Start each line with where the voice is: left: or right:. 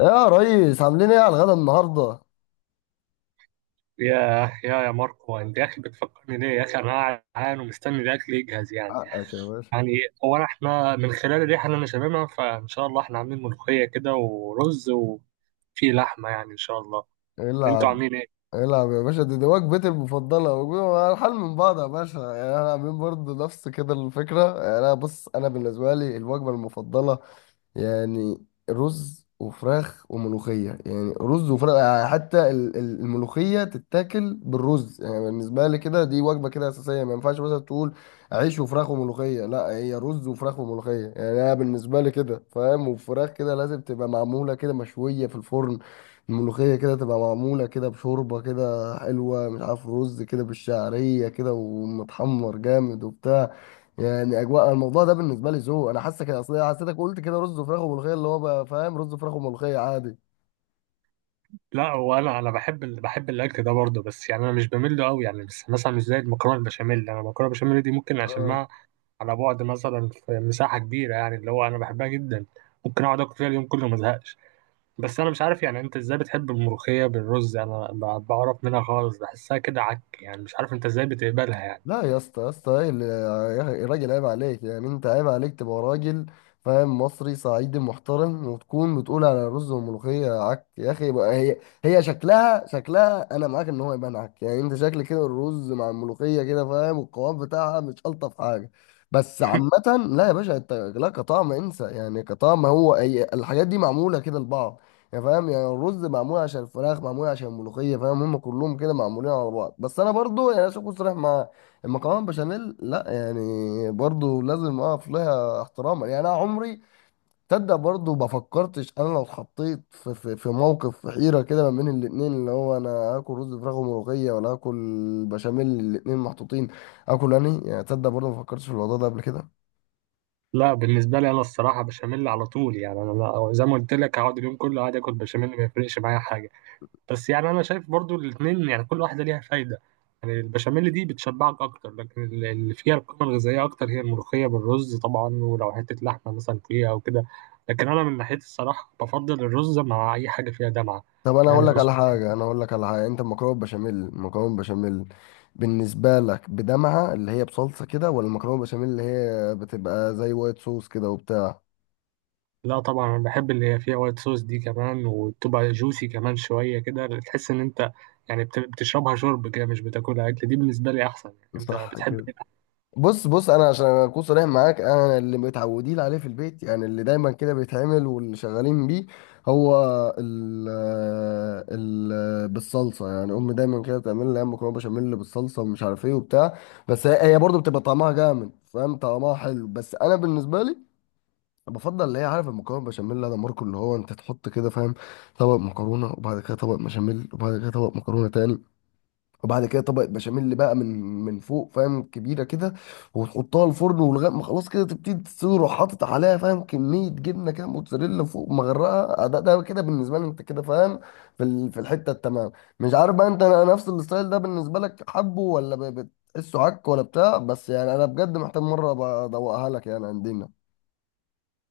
left: يا ريس، عاملين ايه على الغدا النهارده؟
right: يا يا ماركو، انت يا اخي بتفكرني ليه يا اخي؟ انا قاعد جعان ومستني الاكل يجهز يعني.
left: حقك يا باشا.
right: يعني هو احنا من خلال الريحه اللي انا شاممها فان شاء الله احنا عاملين ملوخيه كده ورز وفي لحمه يعني ان شاء الله. انتوا
left: العب،
right: عاملين ايه؟
left: العب يا باشا. دي وجبتي المفضله والحل من بعض يا باشا. يعني انا عاملين برضه نفس كده الفكره. يعني انا بص، انا بالنسبه لي الوجبه المفضله يعني رز وفراخ وملوخية. يعني رز وفراخ حتى الملوخية تتاكل بالرز. يعني بالنسبة لي كده دي وجبة كده أساسية، ما ينفعش مثلا تقول عيش وفراخ وملوخية، لا هي رز وفراخ وملوخية. يعني أنا بالنسبة لي كده فاهم، وفراخ كده لازم تبقى معمولة كده مشوية في الفرن، الملوخية كده تبقى معمولة كده بشوربة كده حلوة مش عارف، رز كده بالشعرية كده ومتحمر جامد وبتاع. يعني اجواء الموضوع ده بالنسبه لي ذوق. انا حاسك، اصل حسيتك قلت كده رز وفراخ وملوخيه اللي هو بقى فاهم رز وفراخ وملوخيه عادي.
right: لا هو انا بحب بحب الاكل ده برضه، بس يعني انا مش بميل له قوي يعني. بس مثلا مش زي المكرونه البشاميل، انا المكرونه البشاميل دي ممكن اشمها على بعد مثلا في مساحه كبيره، يعني اللي هو انا بحبها جدا. ممكن اقعد اكل فيها اليوم كله ما ازهقش. بس انا مش عارف يعني انت ازاي بتحب الملوخية بالرز؟ انا بعرف منها خالص، بحسها كده عك يعني. مش عارف انت ازاي بتقبلها يعني.
left: لا يا اسطى، يا اسطى ايه يا راجل عيب عليك، يعني انت عيب عليك تبقى راجل فاهم مصري صعيدي محترم وتكون بتقول على الرز والملوخيه عك؟ يا اخي بقى، هي شكلها، شكلها انا معاك ان هو يبان عك، يعني انت شكل كده الرز مع الملوخيه كده فاهم والقوام بتاعها مش الطف حاجه بس، عامه. لا يا باشا انت لا، كطعم انسى، يعني كطعم هو، هي الحاجات دي معموله كده لبعض يعني فاهم. يعني الرز معمول عشان الفراخ، معمول عشان الملوخيه فاهم، هم كلهم كده معمولين على بعض. بس انا برضو يعني عشان اكون صريح معاك، المكرونه بشاميل لا يعني، برضو لازم اقف لها احتراما. يعني انا عمري تصدق برضو ما فكرتش انا لو اتحطيت في موقف في حيره كده ما بين الاتنين، اللي هو انا هاكل رز فراخ وملوخيه ولا هاكل بشاميل؟ الاتنين محطوطين، اكل انهي؟ يعني تصدق برضو ما فكرتش في الموضوع ده قبل كده.
right: لا بالنسبة لي انا الصراحة بشاميل على طول يعني. انا زي ما قلت لك هقعد اليوم كله قاعد اكل بشاميل ما يفرقش معايا حاجة. بس يعني انا شايف برضو الاتنين يعني كل واحدة ليها فايدة. يعني البشاميل دي بتشبعك اكتر، لكن اللي فيها القيمة الغذائية اكتر هي الملوخية بالرز طبعا، ولو حتة لحمة مثلا فيها او كده. لكن انا من ناحيتي الصراحة بفضل الرز مع اي حاجة فيها دمعة،
left: طب انا هقول
right: يعني
left: لك على
right: فاصوليا.
left: حاجه، انا هقول لك على حاجه، انت المكرونه بشاميل، المكرونه بشاميل بالنسبه لك بدمعه اللي هي بصلصه كده، ولا المكرونه بشاميل اللي هي بتبقى زي وايت صوص كده وبتاع؟
right: لا طبعا انا بحب اللي هي فيها وايت صوص دي كمان، وتبقى جوسي كمان شويه كده، تحس ان انت يعني بتشربها شرب كده، مش بتاكلها اكل. دي بالنسبه لي احسن. يعني انت
left: صح
right: بتحب
left: كده.
right: إيه؟
left: بص بص، انا عشان اكون صريح معاك، انا اللي متعودين عليه في البيت، يعني اللي دايما كده بيتعمل واللي شغالين بيه هو ال آه، ال آه، بالصلصه. يعني امي دايما كده بتعمل لي أيام مكرونه بشاميل بالصلصه، ومش عارف ايه وبتاع. بس هي برضه بتبقى طعمها جامد فاهم، طعمها حلو. بس انا بالنسبه لي بفضل اللي هي عارف المكرونه بشاميل ده ماركو اللي هو انت تحط كده فاهم، طبق مكرونه، وبعد كده طبق بشاميل، وبعد كده طبق مكرونه تاني، وبعد كده طبقة بشاميل بقى من فوق فاهم، كبيرة كده، وتحطها الفرن ولغاية ما خلاص كده تبتدي تصير، وحاطط، حاطط عليها فاهم كمية جبنة كده موتزاريلا فوق مغرقة. ده ده كده بالنسبة لي انت كده فاهم في في الحتة التمام. مش عارف بقى انت نفس الستايل ده بالنسبة لك حبه، ولا بتحسه عك ولا بتاع؟ بس يعني انا بجد محتاج مرة ابقى ادوقها لك يعني عندنا.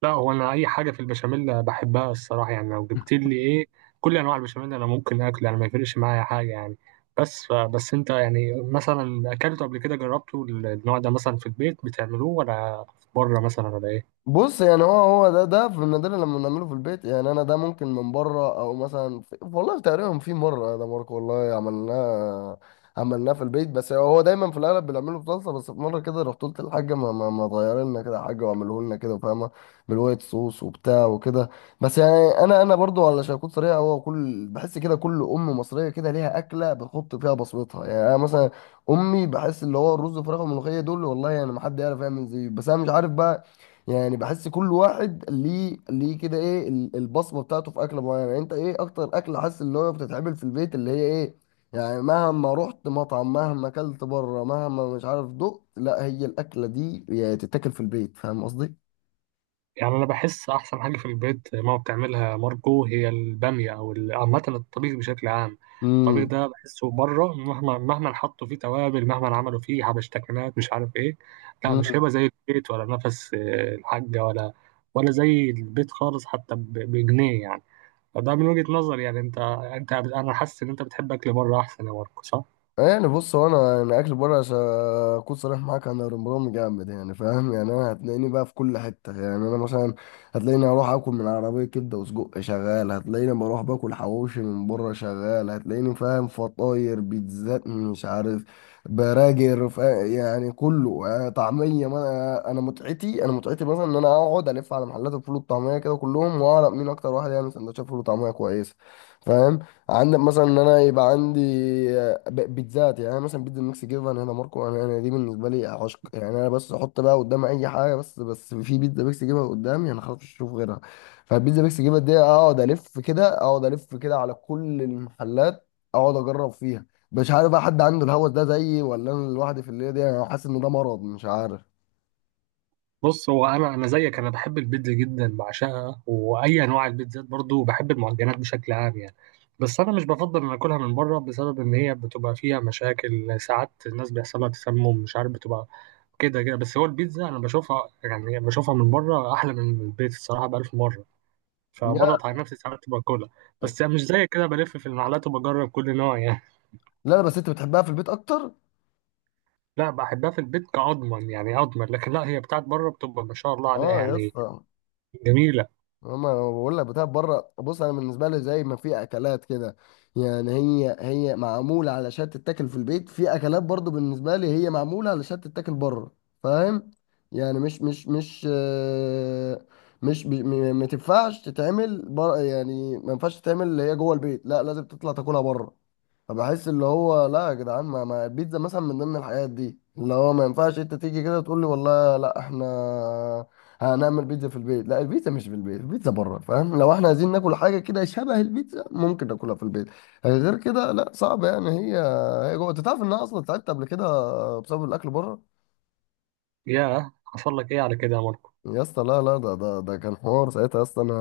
right: لا هو انا اي حاجه في البشاميل بحبها الصراحه، يعني لو جبت لي ايه كل انواع البشاميل انا ممكن اكل، يعني ما يفرقش معايا حاجه يعني. بس انت يعني مثلا اكلته قبل كده؟ جربته النوع ده مثلا؟ في البيت بتعملوه ولا بره مثلا ولا ايه؟
left: بص يعني، هو ده في النادر لما بنعمله في البيت، يعني انا ده ممكن من بره، او مثلا في والله تقريبا في مره ده ماركو، والله عملناه، عملناه في البيت. بس هو دايما في الاغلب بنعمله في طاسه. بس في مره كده رحت قلت للحاجه ما تغير لنا كده حاجه، واعمله لنا كده فاهمه، بالوايت صوص وبتاع وكده. بس يعني انا برضو علشان اكون صريح، هو كل، بحس كده كل ام مصريه كده ليها اكله بتحط فيها بصمتها. يعني انا مثلا امي بحس اللي هو الرز والفراخ والملوخيه دول، والله يعني ما حد يعرف يعمل زيه. بس انا مش عارف بقى، يعني بحس كل واحد ليه، ليه كده ايه البصمه بتاعته في اكله معينه. يعني انت ايه اكتر اكله حاسس اللي هو بتتعمل في البيت اللي هي ايه، يعني مهما رحت مطعم، مهما اكلت بره، مهما مش عارف دقت، لا هي الاكله دي يعني تتاكل في البيت فاهم قصدي؟
right: يعني انا بحس احسن حاجه في البيت ماما بتعملها ماركو هي الباميه، او عامه الطبيخ بشكل عام. الطبيخ ده بحسه بره مهما حطوا فيه توابل، مهما عملوا فيه حبشتكنات مش عارف ايه، لا مش
left: امم.
right: هيبقى زي البيت ولا نفس الحاجه، ولا ولا زي البيت خالص حتى بجنيه يعني. فده من وجهه نظري يعني. انت انا حاسس ان انت بتحب اكل بره احسن يا ماركو، صح؟
left: يعني بص هو، انا اكل بره عشان اكون صريح معاك، انا رمضان جامد يعني فاهم. يعني انا هتلاقيني بقى في كل حته، يعني انا مثلا هتلاقيني اروح اكل من عربيه كبده وسجق شغال، هتلاقيني بروح باكل حواوشي من بره شغال، هتلاقيني فاهم فطاير بيتزات مش عارف براجر يعني كله، يعني طعميه. ما انا، أنا متعتي، انا متعتي مثلا ان انا اقعد الف على محلات الفول والطعميه كده كلهم، واعرف مين اكتر واحد يعمل سندوتشات فول وطعميه كويسه فاهم. عندك مثلا ان انا يبقى عندي بيتزات، يعني انا مثلا بيتزا ميكس جبن هنا ماركو، انا، انا دي بالنسبه لي عشق. يعني انا بس احط بقى قدام اي حاجه، بس بس في بيتزا ميكس جبن قدامي، انا خلاص مش هشوف غيرها. فالبيتزا ميكس جبن دي اقعد الف كده، اقعد الف كده على كل المحلات، اقعد اجرب فيها. مش عارف بقى حد عنده الهوس ده زيي، ولا انا لوحدي في الليله دي؟ انا حاسس ان ده مرض مش عارف.
right: بص هو انا زيك، انا بحب البيتزا جدا، بعشقها، واي انواع البيتزات برضو، بحب المعجنات بشكل عام يعني. بس انا مش بفضل ان اكلها من بره، بسبب ان هي بتبقى فيها مشاكل ساعات، الناس بيحصلها تسمم مش عارف، بتبقى كده كده. بس هو البيتزا انا بشوفها يعني بشوفها من بره احلى من البيت الصراحه بألف مره، فبضغط
left: لا
right: على نفسي ساعات باكلها. بس مش زي كده بلف في المحلات وبجرب كل نوع يعني.
left: لا، بس انت بتحبها في البيت اكتر.
right: لا بحبها في البيت كأضمن يعني، أضمن. لكن لا، هي بتاعت بره بتبقى ما شاء الله عليها
left: اه يا
right: يعني،
left: اسطى.
right: جميلة.
left: هما انا بقول لك بتاع بره، بص انا بالنسبه لي زي ما في اكلات كده يعني هي معموله علشان تتاكل في البيت، في اكلات برضو بالنسبه لي هي معموله علشان تتاكل بره فاهم. يعني مش مش مش آه، مش بي- م- ما تنفعش تتعمل بر، يعني ما ينفعش تتعمل اللي هي جوه البيت، لا لازم تطلع تاكلها بره. فبحس اللي هو لا يا جدعان، ما البيتزا مثلا من ضمن الحاجات دي اللي هو ما ينفعش انت تيجي كده تقول لي والله لا احنا هنعمل بيتزا في البيت، لا البيتزا مش في البيت، البيتزا بره فاهم. لو احنا عايزين ناكل حاجه كده شبه البيتزا ممكن ناكلها في البيت، غير كده لا صعب. يعني هي، هي جوه. انت تعرف ان انا اصلا تعبت قبل كده بسبب الاكل بره؟
right: يا حصل لك ايه على كده يا ماركو؟
left: يا اسطى لا لا، ده كان حوار ساعتها يا اسطى. انا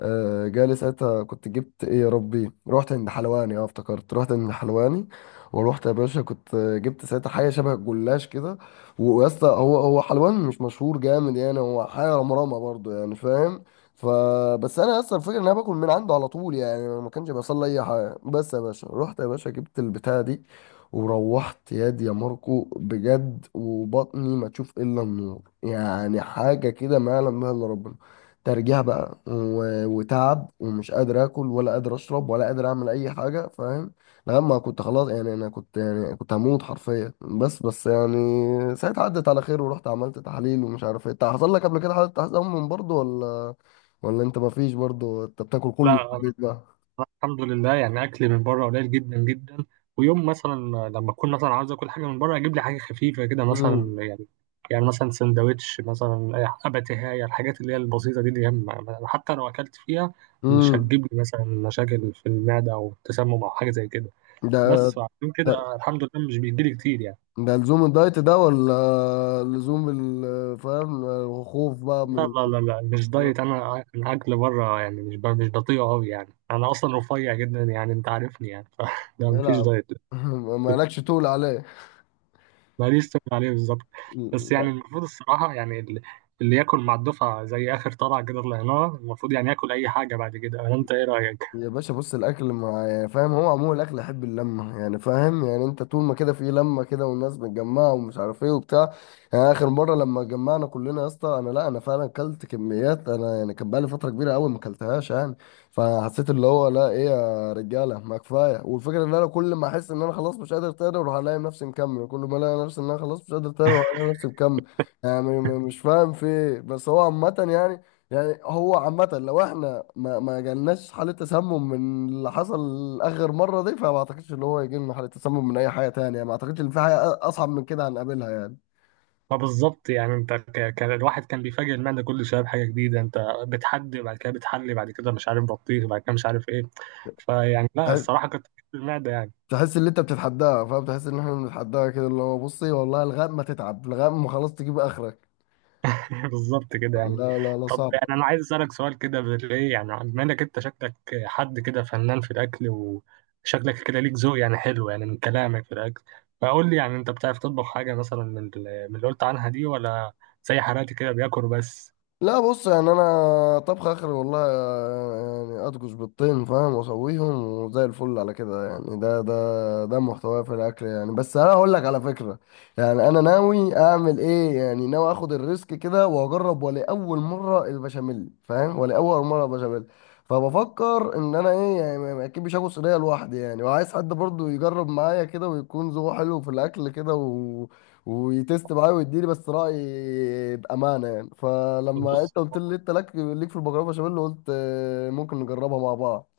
left: جالي ساعتها، كنت جبت ايه يا ربي، رحت عند حلواني، اه افتكرت، رحت عند حلواني، ورحت يا باشا كنت جبت ساعتها حاجه شبه الجلاش كده. ويا اسطى هو حلوان مش مشهور جامد، يعني هو حاجه رمرامه برضو يعني فاهم. فبس انا اصلا الفكره ان انا باكل من عنده على طول، يعني أنا ما كانش بيحصل لي اي حاجه. بس يا باشا رحت يا باشا جبت البتاعه دي، وروحت ياد يا ماركو بجد، وبطني ما تشوف الا النور، يعني حاجه كده ما يعلم بها الا ربنا. ترجيع بقى وتعب، ومش قادر اكل ولا قادر اشرب ولا قادر اعمل اي حاجه فاهم. لما كنت خلاص يعني، انا كنت يعني كنت هموت حرفيا. بس بس يعني ساعتها عدت على خير، ورحت عملت تحاليل ومش عارف ايه. انت حصل لك قبل كده حاله تحت من برضه، ولا ولا انت ما فيش برضه، انت بتاكل كله في
right: لا
left: البيت بقى؟
right: الحمد لله يعني اكل من بره قليل جدا جدا. ويوم مثلا لما اكون مثلا عاوز اكل حاجه من بره، اجيب لي حاجه خفيفه كده
left: امم.
right: مثلا، يعني يعني مثلا سندوتش مثلا، اباتيهايه، الحاجات اللي هي البسيطه دي، دي حتى لو اكلت فيها مش
left: امم.
right: هتجيب لي مثلا مشاكل في المعده او تسمم او حاجه زي كده.
left: ده
right: بس عشان
left: ده
right: كده الحمد لله مش بيجيلي كتير يعني.
left: لزوم الدايت ده، ولا لزوم فاهم الخوف بقى
right: لا
left: من
right: لا لا لا مش
left: الكلام؟
right: دايت، انا الاكل بره يعني مش بطيء قوي يعني. انا اصلا رفيع جدا يعني انت عارفني يعني. فده مفيش
left: العب.
right: دايت.
left: مالكش تقول عليه.
right: ماليش تقول عليه بالظبط. بس يعني المفروض الصراحه يعني اللي ياكل مع الدفعه زي اخر طلعه كده طلعناها المفروض يعني ياكل اي حاجه بعد كده، ولا انت ايه رايك؟
left: يا باشا بص، الاكل مع يعني فاهم، هو عموما الاكل يحب اللمه يعني فاهم. يعني انت طول ما كده في لمه كده والناس متجمعه ومش عارف ايه وبتاع. يعني اخر مره لما اتجمعنا كلنا يا اسطى انا، لا انا فعلا اكلت كميات. انا يعني كان بقالي فتره كبيره قوي ما اكلتهاش يعني. فحسيت اللي هو لا ايه يا رجاله، ما كفايه. والفكره ان انا كل ما احس ان انا خلاص مش قادر تاني، اروح الاقي نفسي مكمل. كل ما الاقي نفسي ان انا خلاص مش قادر تاني، اروح الاقي نفسي مكمل. يعني مش فاهم في إيه. بس هو عامه يعني، يعني هو عامة لو احنا ما جالناش حالة تسمم من اللي حصل آخر مرة دي، فما اعتقدش ان هو يجي لنا حالة تسمم من أي حاجة تانية يعني. ما اعتقدش ان في حاجة أصعب من كده هنقابلها يعني.
right: ما بالظبط يعني. انت كان الواحد كان بيفاجئ المعده كل شويه بحاجه جديده، انت بتحدي بعد كده، بتحلي بعد كده مش عارف، بطيخ بعد كده مش عارف ايه. فيعني لا
left: تحس،
right: الصراحه كنت، المعده يعني.
left: تحس ان انت بتتحداها فاهم، تحس ان احنا بنتحداها كده اللي هو بصي والله لغاية ما تتعب، لغاية ما خلاص تجيب آخرك.
right: بالظبط كده يعني.
left: لا
right: طب
left: صعب.
right: يعني انا عايز اسالك سؤال كده بالايه، يعني بما انك انت شكلك حد كده فنان في الاكل، وشكلك كده ليك ذوق يعني حلو يعني من كلامك في الاكل. فقول لي يعني انت بتعرف تطبخ حاجه مثلا من من اللي قلت عنها دي، ولا زي حالاتي كده بياكل بس؟
left: لا بص، يعني انا طبخ اخر والله، يعني اطبخ بالطين فاهم واسويهم، وزي الفل على كده. يعني ده محتواه في الاكل يعني. بس انا هقول لك على فكره يعني انا ناوي اعمل ايه، يعني ناوي اخد الريسك كده واجرب ولاول مره البشاميل فاهم، ولاول مره البشاميل. فبفكر ان انا ايه، يعني اكيد مش هاكل صينيه لوحدي يعني، وعايز حد برضو يجرب معايا كده، ويكون ذوقه حلو في الاكل كده، ويتست معايا ويديني بس رأي بأمانة يعني. فلما
right: بص
left: انت قلت لي انت لك ليك في المكرونة بشاميل، قلت ممكن نجربها مع بعض.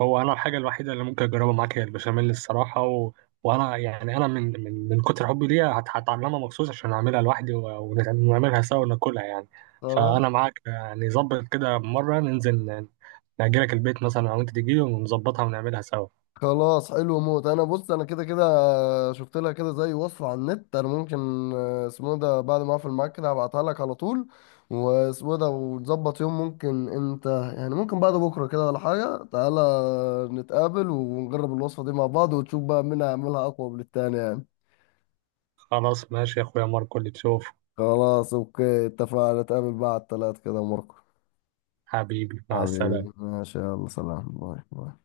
right: هو انا الحاجه الوحيده اللي ممكن اجربها معاك هي البشاميل الصراحه، وانا يعني انا من من كتر حبي ليها هتعلمها مخصوص عشان اعملها لوحدي، ونعملها سوا وناكلها يعني.
left: خلاص.
right: فانا معاك يعني، ظبط كده مره ننزل، نأجلك البيت مثلا او انت تجيلي ونظبطها ونعملها سوا.
left: خلاص حلو موت. انا بص، انا كده كده شفت لها كده زي وصفة على النت. انا ممكن اسمه ده بعد ما اقفل معاك كده هبعتها لك على طول، واسمه ده وتظبط يوم، ممكن انت يعني ممكن بعد بكرة كده ولا حاجة تعالى نتقابل ونجرب الوصفة دي مع بعض، وتشوف بقى مين هيعملها اقوى من التاني يعني.
right: خلاص ماشي يا اخويا ماركو، اللي تشوف.
left: خلاص اوكي، اتفقنا نتقابل بعد 3 كده مرة.
right: حبيبي مع السلامه.
left: حبيبي ما شاء الله، سلام، باي باي.